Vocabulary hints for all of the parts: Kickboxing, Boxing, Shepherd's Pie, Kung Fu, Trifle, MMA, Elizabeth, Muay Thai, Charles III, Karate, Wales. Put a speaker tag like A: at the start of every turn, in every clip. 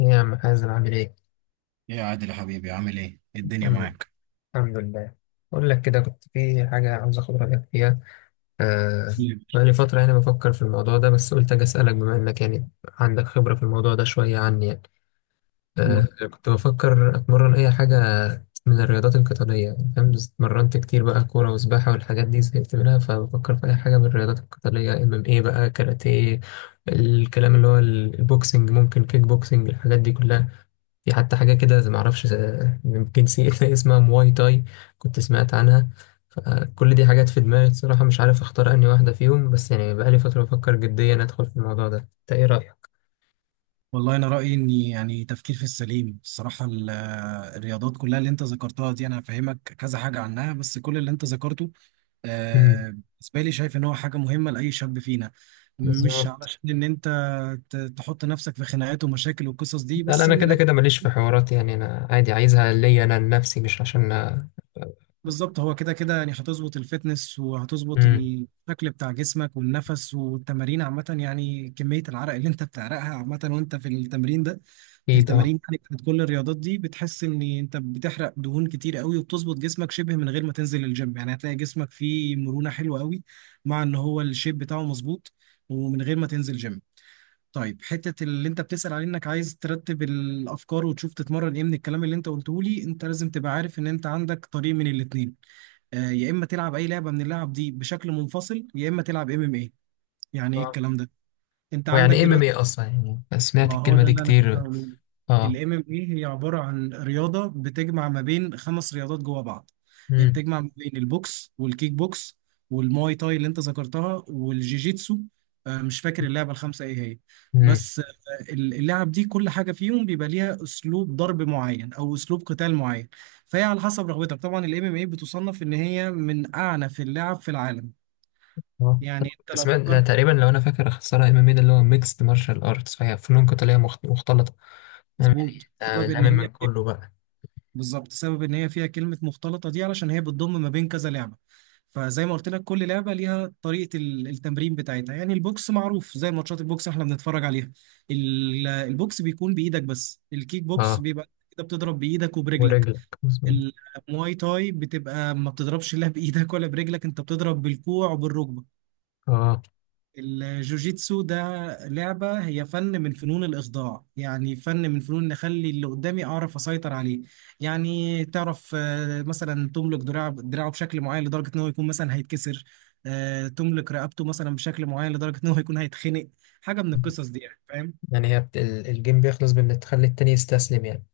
A: إيه يا عم حازم عامل ايه؟
B: ايه يا عادل يا حبيبي؟ عامل ايه؟ إيه الدنيا
A: الحمد
B: معاك؟
A: الحمد لله. بقول لك كده كنت في حاجة عاوز اخد رأيك فيها. آه.
B: طيب،
A: بقالي فترة يعني بفكر في الموضوع ده، بس قلت اجي اسألك بما انك يعني عندك خبرة في الموضوع ده شوية عني يعني. آه
B: قول.
A: كنت بفكر اتمرن اي حاجة من الرياضات القتالية، يعني فاهم، بس اتمرنت كتير بقى كورة وسباحة والحاجات دي زهقت منها، فبفكر في اي حاجة من الرياضات القتالية. ام ام ايه بقى، كاراتيه الكلام اللي هو البوكسنج، ممكن كيك بوكسنج، الحاجات دي كلها. في حتى حاجة كده زي- معرفش زي- يمكن سي اسمها مواي تاي، كنت سمعت عنها. فكل دي حاجات في دماغي الصراحة، مش عارف اختار أنهي واحدة فيهم، بس يعني بقالي فترة بفكر جديا أدخل في الموضوع ده. انت ايه رأيك؟
B: والله انا رايي ان يعني تفكير في السليم الصراحه الرياضات كلها اللي انت ذكرتها دي انا هفهمك كذا حاجه عنها. بس كل اللي انت ذكرته
A: مم.
B: آه، بالنسبه لي شايف ان هو حاجه مهمه لاي شاب فينا. مش
A: بالظبط.
B: علشان ان انت تحط نفسك في خناقات ومشاكل والقصص دي،
A: لا لا،
B: بس
A: أنا
B: من
A: كده
B: الاخر
A: كده ماليش في حوارات، يعني أنا عادي عايزها ليا أنا لنفسي، مش عشان.
B: بالظبط هو كده كده، يعني هتظبط الفتنس وهتظبط
A: امم.
B: الشكل بتاع جسمك والنفس والتمارين عامة. يعني كمية العرق اللي انت بتعرقها عامة وانت في التمرين ده، في
A: أكيد اه.
B: التمارين يعني بتاعت كل الرياضات دي، بتحس ان انت بتحرق دهون كتير قوي وبتظبط جسمك شبه من غير ما تنزل الجيم. يعني هتلاقي جسمك فيه مرونة حلوة قوي، مع ان هو الشيب بتاعه مظبوط ومن غير ما تنزل جيم. طيب حتة اللي انت بتسأل عليه انك عايز ترتب الافكار وتشوف تتمرن ايه، من الكلام اللي انت قلته لي انت لازم تبقى عارف ان انت عندك طريق من الاتنين. آه، يا اما تلعب اي لعبه من اللعب دي بشكل منفصل، يا اما تلعب ام ام اي. يعني ايه
A: آه.
B: الكلام ده؟ انت
A: ويعني
B: عندك
A: إيه ام ام
B: دلوقتي،
A: ايه أصلا؟ يعني سمعت
B: ما هو
A: الكلمة
B: ده
A: دي
B: اللي انا كنت
A: كتير.
B: هقوله،
A: اه.
B: الام ام اي هي عباره عن رياضه بتجمع ما بين خمس رياضات جوه بعض. هي بتجمع ما بين البوكس والكيك بوكس والماي تاي اللي انت ذكرتها والجيجيتسو. آه، مش فاكر
A: امم.
B: اللعبه الخمسه ايه هي، بس آه، اللعب دي كل حاجه فيهم بيبقى ليها اسلوب ضرب معين او اسلوب قتال معين. فهي على حسب رغبتك. طبعا الام ام اي بتصنف ان هي من اعنف اللعب في العالم.
A: اه
B: يعني انت
A: كنت
B: لو
A: سمعت، لا
B: فكرت،
A: تقريبا لو انا فاكر اختصارها ام ام اي، ده اللي هو ميكس مارشال ارتس، فهي فنون قتاليه مختلطه. فاهم يعني.
B: مظبوط،
A: آه،
B: بسبب ان
A: لامم
B: هي،
A: من كله بقى.
B: بالظبط سبب ان هي فيها كلمة مختلطة دي علشان هي بتضم ما بين كذا لعبة. فزي ما قلت لك كل لعبة ليها طريقة التمرين بتاعتها. يعني البوكس معروف، زي ماتشات البوكس احنا بنتفرج عليها، البوكس بيكون بإيدك بس، الكيك بوكس
A: اه،
B: بيبقى كده بتضرب بإيدك وبرجلك.
A: ورجلك مظبوط.
B: المواي تاي بتبقى ما بتضربش لا بإيدك ولا برجلك، انت بتضرب بالكوع وبالركبة.
A: اه.
B: الجوجيتسو ده لعبة هي فن من فنون الإخضاع. يعني فن من فنون إن أخلي اللي قدامي أعرف أسيطر عليه. يعني تعرف آه، مثلا تملك دراع دراعه بشكل معين لدرجة إن هو يكون مثلا هيتكسر. آه، تملك رقبته مثلا بشكل معين لدرجة إن هو يكون هيتخنق. حاجة من القصص دي يعني فاهم.
A: يعني هي بت... الجيم بيخلص بان تخلي التاني يستسلم يعني.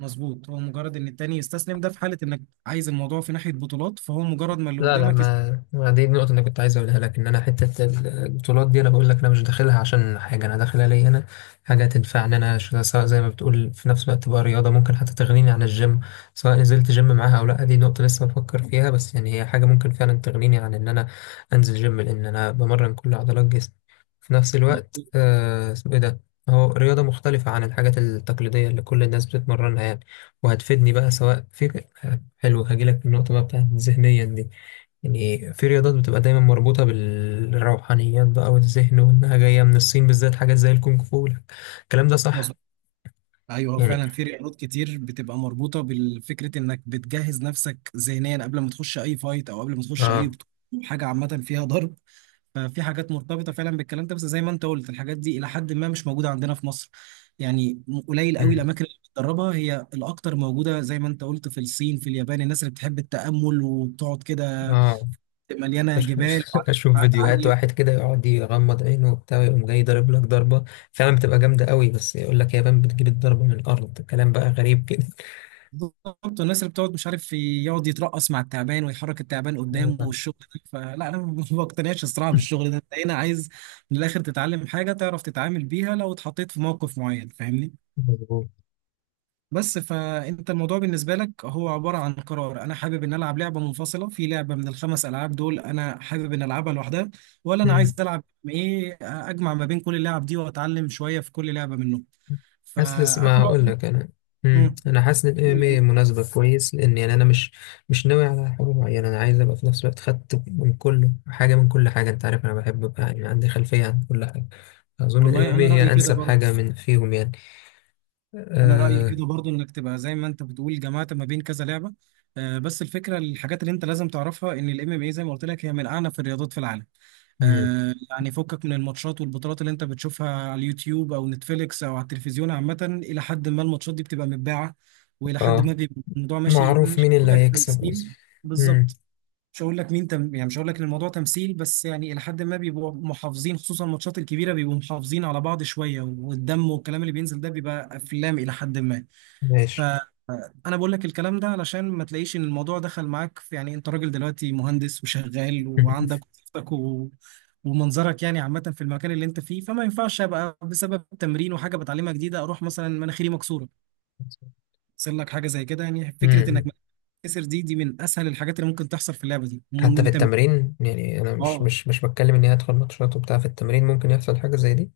B: مظبوط، هو مجرد إن التاني يستسلم ده في حالة إنك عايز الموضوع في ناحية بطولات، فهو مجرد ما اللي
A: لا لا،
B: قدامك
A: ما ما دي النقطة اللي كنت عايز أقولها لك، إن أنا حتة البطولات دي أنا بقول لك أنا مش داخلها عشان حاجة، أنا داخلها ليا أنا. حاجة تنفعني أنا، سواء زي ما بتقول في نفس الوقت تبقى رياضة ممكن حتى تغنيني عن الجيم، سواء نزلت جيم معاها أو لأ دي نقطة لسه بفكر فيها. بس يعني هي حاجة ممكن فعلا تغنيني عن إن أنا أنزل جيم، لأن أنا بمرن كل عضلات جسمي في نفس الوقت. آه، اسمه إيه ده، هو رياضة مختلفة عن الحاجات التقليدية اللي كل الناس بتتمرنها يعني. وهتفيدني بقى سواء في. حلو، هجيلك في النقطة بقى بتاعت ذهنيا دي. يعني في رياضات بتبقى دايما مربوطة بالروحانيات بقى والذهن، وإنها جاية من الصين بالذات، حاجات زي الكونغ فو الكلام ده صح؟
B: مظبوط. ايوه هو
A: يعني
B: فعلا في رياضات كتير بتبقى مربوطه بالفكره انك بتجهز نفسك ذهنيا قبل ما تخش اي فايت او قبل ما تخش اي
A: اه.
B: حاجه عامه فيها ضرب. ففي حاجات مرتبطه فعلا بالكلام ده، بس زي ما انت قلت الحاجات دي الى حد ما مش موجوده عندنا في مصر. يعني قليل قوي
A: مم.
B: الاماكن اللي بتدربها. هي الاكتر موجوده زي ما انت قلت في الصين، في اليابان، الناس اللي بتحب التامل وبتقعد كده،
A: اه.
B: مليانه جبال وعلى
A: أشوف
B: ارتفاعات
A: فيديوهات واحد
B: عاليه.
A: كده يقعد يغمض عينه وبتاع ويقوم جاي ضارب لك ضربة، فعلا بتبقى جامدة قوي، بس يقول لك يا بان بتجيب الضربة من الأرض، كلام بقى غريب كده.
B: بالظبط الناس اللي بتقعد مش عارف يقعد يترقص مع التعبان ويحرك التعبان قدامه والشغل ده، فلا انا ما بقتنعش الصراحه بالشغل ده. انت هنا عايز من الاخر تتعلم حاجه تعرف تتعامل بيها لو اتحطيت في موقف معين، فاهمني.
A: أيوة، مظبوط.
B: بس فانت الموضوع بالنسبه لك هو عباره عن قرار: انا حابب ان العب لعبه منفصله، في لعبه من الخمس العاب دول انا حابب ان العبها لوحدها، ولا انا عايز العب ايه، اجمع ما بين كل اللعب دي واتعلم شويه في كل لعبه منهم.
A: حاسس،
B: فانا
A: ما هقول
B: رايي،
A: لك انا. امم،
B: مم.
A: انا حاسس ان الام ام اي مناسبه كويس، لان يعني انا مش ناوي على حاجه معينه، انا عايز ابقى في نفس الوقت خدت من كل حاجه، من كل حاجه، انت عارف انا بحب ابقى يعني عندي خلفيه عن كل حاجه. اظن الام
B: والله
A: ام اي
B: انا رايي
A: هي
B: كده
A: انسب
B: برضه،
A: حاجه من فيهم يعني.
B: انا رايي
A: اه.
B: كده برضو انك تبقى زي ما انت بتقول جمعت ما بين كذا لعبه. آه، بس الفكره، الحاجات اللي انت لازم تعرفها ان الام ام اي زي ما قلت لك هي من اعنف الرياضات في العالم.
A: امم.
B: آه، يعني فكك من الماتشات والبطولات اللي انت بتشوفها على اليوتيوب او نتفليكس او على التلفزيون عامه. الى حد ما الماتشات دي بتبقى متباعه، والى حد
A: اه.
B: ما بيبقى الموضوع ماشي،
A: معروف
B: مش
A: مين
B: هقول
A: اللي
B: لك
A: هيكسب
B: تمثيل
A: اصلا. امم.
B: بالظبط، مش هقول لك مين يعني مش هقول لك ان الموضوع تمثيل، بس يعني الى حد ما بيبقوا محافظين، خصوصا الماتشات الكبيره بيبقوا محافظين على بعض شويه، والدم والكلام اللي بينزل ده بيبقى افلام الى حد ما.
A: ماشي.
B: فانا بقول لك الكلام ده علشان ما تلاقيش ان الموضوع دخل معاك في، يعني انت راجل دلوقتي مهندس وشغال وعندك وظيفتك ومنظرك يعني عامه في المكان اللي انت فيه، فما ينفعش ابقى بسبب تمرين وحاجه بتعلمها جديده اروح مثلا مناخيري مكسوره. يحصل لك حاجه زي كده. يعني فكره انك
A: امم.
B: مناخيرك تتكسر دي من اسهل الحاجات اللي ممكن تحصل في اللعبه دي
A: حتى في
B: ومن تمرين.
A: التمرين يعني، انا مش
B: اه
A: مش مش بتكلم اني هدخل ماتشات وبتاع، في التمرين ممكن يحصل حاجه زي دي.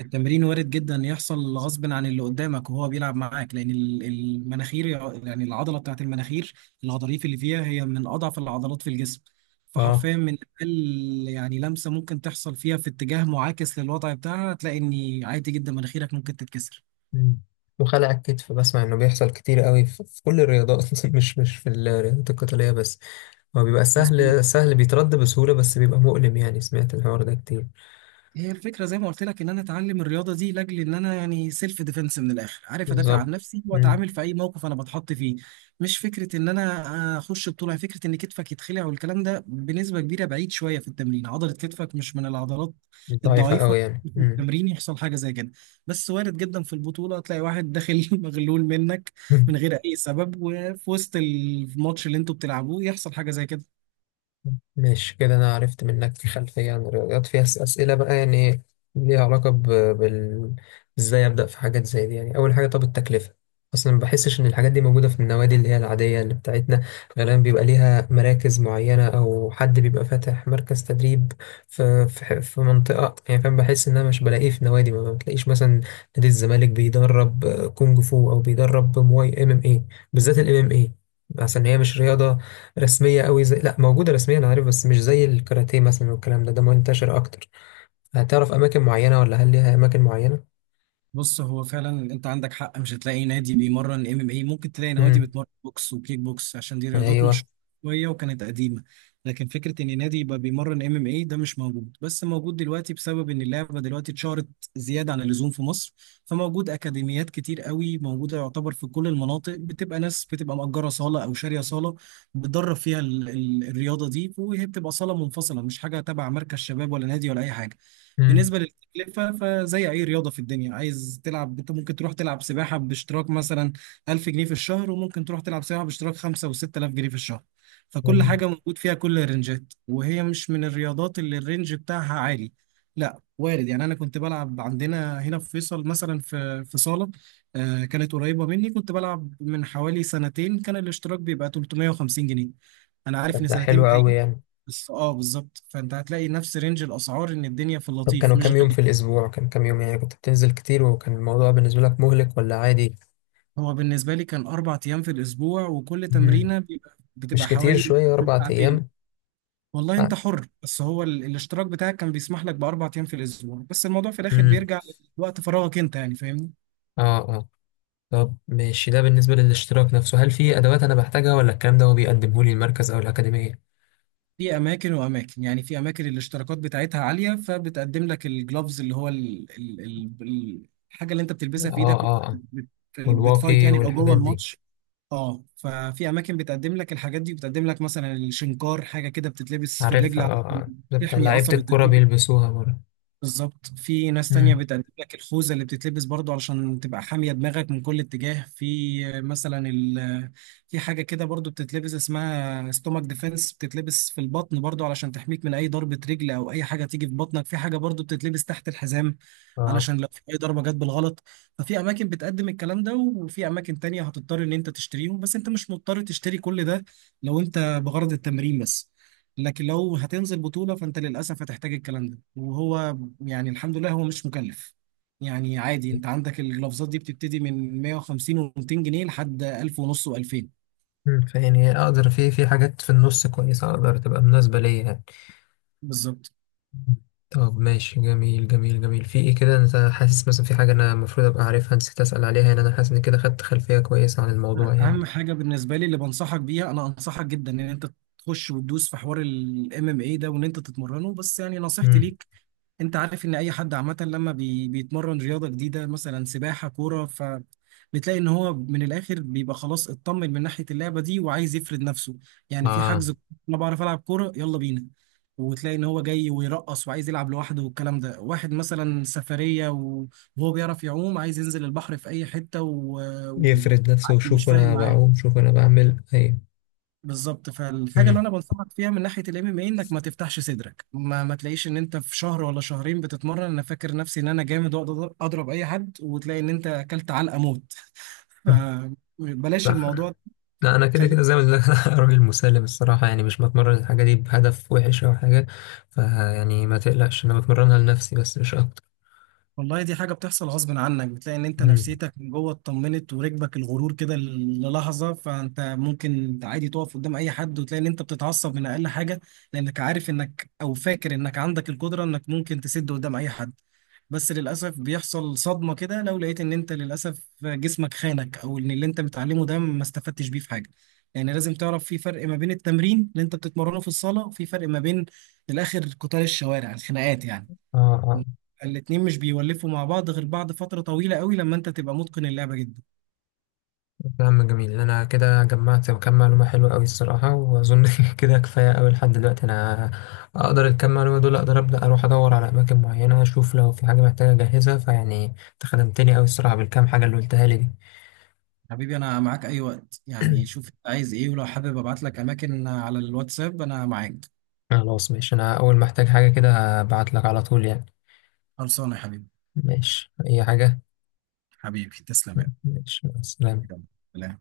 B: التمرين وارد جدا يحصل غصب عن اللي قدامك وهو بيلعب معاك، لان المناخير، يعني العضله بتاعت المناخير، الغضاريف اللي فيها هي من اضعف العضلات في الجسم.
A: اه.
B: فحرفيا من اقل يعني لمسه ممكن تحصل فيها في اتجاه معاكس للوضع بتاعها، هتلاقي ان عادي جدا مناخيرك ممكن تتكسر.
A: مم. وخلع الكتف بسمع انه بيحصل كتير قوي في كل الرياضات، مش في الرياضات القتالية بس. هو بيبقى
B: مظبوط.
A: سهل بيترد بسهولة، بس بيبقى مؤلم يعني، سمعت الحوار ده كتير.
B: هي الفكرة زي ما قلت لك إن أنا أتعلم الرياضة دي لأجل إن أنا يعني سيلف ديفenس من الآخر، عارف أدافع
A: بالظبط.
B: عن نفسي
A: مم.
B: وأتعامل في أي موقف أنا بتحط فيه، مش فكرة إن أنا أخش بطولة. فكرة إن كتفك يتخلع والكلام ده بنسبة كبيرة بعيد شوية في التمرين، عضلة كتفك مش من العضلات
A: ضعيفة
B: الضعيفة.
A: قوي يعني.
B: في
A: مم.
B: التمرين يحصل حاجة زي كده، بس وارد جدا في البطولة تلاقي واحد داخل مغلول منك من غير أي سبب، وفي وسط الماتش اللي أنتوا بتلعبوه يحصل حاجة زي كده.
A: ماشي كده أنا عرفت منك خلفية عن الرياضيات، فيها أسئلة بقى يعني ليها علاقة ب... بال إزاي أبدأ في حاجات زي دي. يعني أول حاجة، طب التكلفة، أصلا ما بحسش إن الحاجات دي موجودة في النوادي اللي هي العادية اللي بتاعتنا. غالبا بيبقى ليها مراكز معينة، أو حد بيبقى فاتح مركز تدريب في منطقة يعني، فاهم؟ بحس إن أنا مش بلاقيه في نوادي، ما بتلاقيش مثلا نادي الزمالك بيدرب آه، كونج فو، أو بيدرب مواي إم إم إيه. بالذات الإم إم إيه، عشان هي مش رياضة رسمية قوي، زي لا موجودة رسميا أنا عارف، بس مش زي الكاراتيه مثلا والكلام ده، ده منتشر أكتر. هتعرف أماكن معينة، ولا هل ليها أماكن معينة؟
B: بص هو فعلا انت عندك حق، مش هتلاقي نادي بيمرن ام ام اي. ممكن تلاقي نوادي
A: امم.
B: بتمرن بوكس وكيك بوكس عشان دي رياضات
A: أيوه.
B: مشهوره شويه وكانت قديمه. لكن فكره ان نادي يبقى بيمرن ام ام اي ده مش موجود، بس موجود دلوقتي بسبب ان اللعبه دلوقتي اتشهرت زياده عن اللزوم في مصر. فموجود اكاديميات كتير قوي موجوده، يعتبر في كل المناطق بتبقى ناس بتبقى مأجره صاله او شاريه صاله بتدرب فيها ال الرياضه دي، وهي بتبقى صاله منفصله مش حاجه تبع مركز شباب ولا نادي ولا اي حاجه.
A: امم.
B: بالنسبة للتكلفة فزي أي رياضة في الدنيا، عايز تلعب، أنت ممكن تروح تلعب سباحة باشتراك مثلا 1000 جنيه في الشهر، وممكن تروح تلعب سباحة باشتراك 5 و6000 جنيه في الشهر. فكل حاجة موجود فيها كل الرنجات، وهي مش من الرياضات اللي الرنج بتاعها عالي. لا وارد، يعني أنا كنت بلعب عندنا هنا في فيصل مثلا في صالة آه، كانت قريبة مني. كنت بلعب من حوالي سنتين، كان الاشتراك بيبقى 350 جنيه. أنا عارف
A: طب
B: إن
A: ده
B: سنتين
A: حلو قوي
B: بعيد،
A: يعني.
B: بس أه بالظبط، فأنت هتلاقي نفس رينج الأسعار إن الدنيا في
A: طب
B: اللطيف
A: كانوا
B: مش
A: كام يوم في
B: غالية.
A: الأسبوع؟ كان كام يوم يعني، كنت بتنزل كتير؟ وكان الموضوع بالنسبة لك مهلك ولا عادي؟
B: هو بالنسبة لي كان أربع أيام في الأسبوع، وكل
A: امم.
B: تمرينة بيبقى بتبقى
A: مش كتير
B: حوالي
A: شوية أربع
B: ساعتين.
A: أيام.
B: والله أنت حر، بس هو الاشتراك بتاعك كان بيسمح لك بأربع أيام في الأسبوع، بس الموضوع في الآخر
A: امم.
B: بيرجع لوقت فراغك أنت يعني، فاهمني.
A: اه اه. طب ماشي، ده بالنسبة للاشتراك نفسه، هل في أدوات أنا بحتاجها، ولا الكلام ده هو بيقدمه لي المركز أو الأكاديمية؟
B: في أماكن وأماكن، يعني في أماكن الاشتراكات بتاعتها عالية، فبتقدم لك الجلوفز اللي هو الحاجة اللي أنت بتلبسها في
A: اه
B: إيدك وأنت
A: اه اه.
B: بتفايت
A: والواقي
B: يعني أو جوه
A: والحاجات دي.
B: الماتش. اه ففي اماكن بتقدم لك الحاجات دي، بتقدم لك مثلا الشنكار، حاجه كده بتتلبس في الرجل
A: عارفها،
B: على،
A: اه اه، بتاع
B: تحمي
A: لعيبة
B: قصبة
A: الكرة
B: الرجل.
A: بيلبسوها برضه.
B: بالظبط. في ناس تانية
A: امم.
B: بتقدم لك الخوذة اللي بتتلبس برضو علشان تبقى حامية دماغك من كل اتجاه. في مثلا في حاجة كده برضو بتتلبس اسمها ستومك ديفense، بتتلبس في البطن برضو علشان تحميك من أي ضربة رجل أو أي حاجة تيجي في بطنك. في حاجة برضو بتتلبس تحت الحزام
A: اه.
B: علشان لو في أي ضربة جت بالغلط. ففي أماكن بتقدم الكلام ده، وفي أماكن تانية هتضطر إن أنت تشتريهم. بس أنت مش مضطر تشتري كل ده لو أنت بغرض التمرين بس، لكن لو هتنزل بطولة فأنت للأسف هتحتاج الكلام ده. وهو يعني الحمد لله هو مش مكلف، يعني عادي انت عندك الجلافزات دي بتبتدي من 150 و200 جنيه لحد 1000 ونص و2000.
A: امم. فيعني اقدر في حاجات في النص كويسة اقدر تبقى مناسبة ليا يعني.
B: بالظبط.
A: مم. طب ماشي، جميل. في ايه كده، انت حاسس مثلا في حاجة انا المفروض ابقى عارفها نسيت اسأل عليها يعني؟ انا حاسس ان كده خدت خلفية كويسة عن الموضوع
B: لا، اهم
A: يعني.
B: حاجه بالنسبه لي اللي بنصحك بيها، انا انصحك جدا ان انت تخش وتدوس في حوار الام ام اي ده، وان انت تتمرنه. بس يعني نصيحتي
A: امم.
B: ليك، انت عارف ان اي حد عامه لما بيتمرن رياضه جديده مثلا سباحه كوره، ف بتلاقي ان هو من الاخر بيبقى خلاص اطمن من ناحيه اللعبه دي وعايز يفرد نفسه. يعني في
A: اه.
B: حجز: انا بعرف العب كوره يلا بينا، وتلاقي ان هو جاي ويرقص وعايز يلعب لوحده والكلام ده. واحد مثلا سفريه وهو بيعرف يعوم عايز ينزل البحر في اي حته
A: يفرد نفسه
B: وعادي مش
A: وشوف
B: فارق
A: انا
B: معاه.
A: بعوم شوف انا بعمل. ايوه.
B: بالظبط، فالحاجه اللي
A: امم.
B: انا بنصحك فيها من ناحيه الام ام اي انك ما تفتحش صدرك، ما تلاقيش ان انت في شهر ولا شهرين بتتمرن انا فاكر نفسي ان انا جامد واقدر اضرب اي حد، وتلاقي ان انت اكلت علقه موت. فبلاش
A: لا
B: الموضوع ده.
A: لا، انا كده
B: خليك.
A: كده زي ما قلت لك، انا راجل مسالم الصراحه يعني، مش بتمرن الحاجه دي بهدف وحش او حاجه. فيعني ما تقلقش، انا بتمرنها لنفسي بس مش اكتر.
B: والله دي حاجة بتحصل غصب عنك، بتلاقي ان انت
A: امم.
B: نفسيتك من جوه اتطمنت وركبك الغرور كده للحظة، فانت ممكن عادي تقف قدام اي حد وتلاقي ان انت بتتعصب من اقل حاجة، لانك عارف انك او فاكر انك عندك القدرة انك ممكن تسد قدام اي حد. بس للأسف بيحصل صدمة كده لو لقيت ان انت للأسف جسمك خانك، او ان اللي انت متعلمه ده ما استفدتش بيه في حاجة. يعني لازم تعرف في فرق ما بين التمرين اللي انت بتتمرنه في الصالة وفي فرق ما بين، الاخر قتال الشوارع، الخناقات يعني.
A: اه اه.
B: الاتنين مش بيولفوا مع بعض غير بعد فترة طويلة قوي لما انت تبقى متقن اللعبة جدا.
A: كلام جميل، انا كده جمعت كام معلومه حلوه قوي الصراحه، واظن كده كفايه قوي لحد دلوقتي. انا اقدر الكام معلومه دول اقدر ابدا اروح ادور على اماكن معينه، اشوف لو في حاجه محتاجه اجهزها. فيعني انت خدمتني قوي الصراحه بالكام حاجه اللي قلتها لي دي.
B: حبيبي انا معاك اي وقت، يعني شوف انت عايز ايه، ولو حابب ابعت لك اماكن على الواتساب انا معاك.
A: خلاص ماشي، انا اول ما احتاج حاجه كده هبعت لك على طول يعني.
B: خلصانة يا حبيبي.
A: ماشي اي حاجه.
B: حبيبي تسلم يا
A: ماشي، مع السلامة.
B: حبيبي. يلا.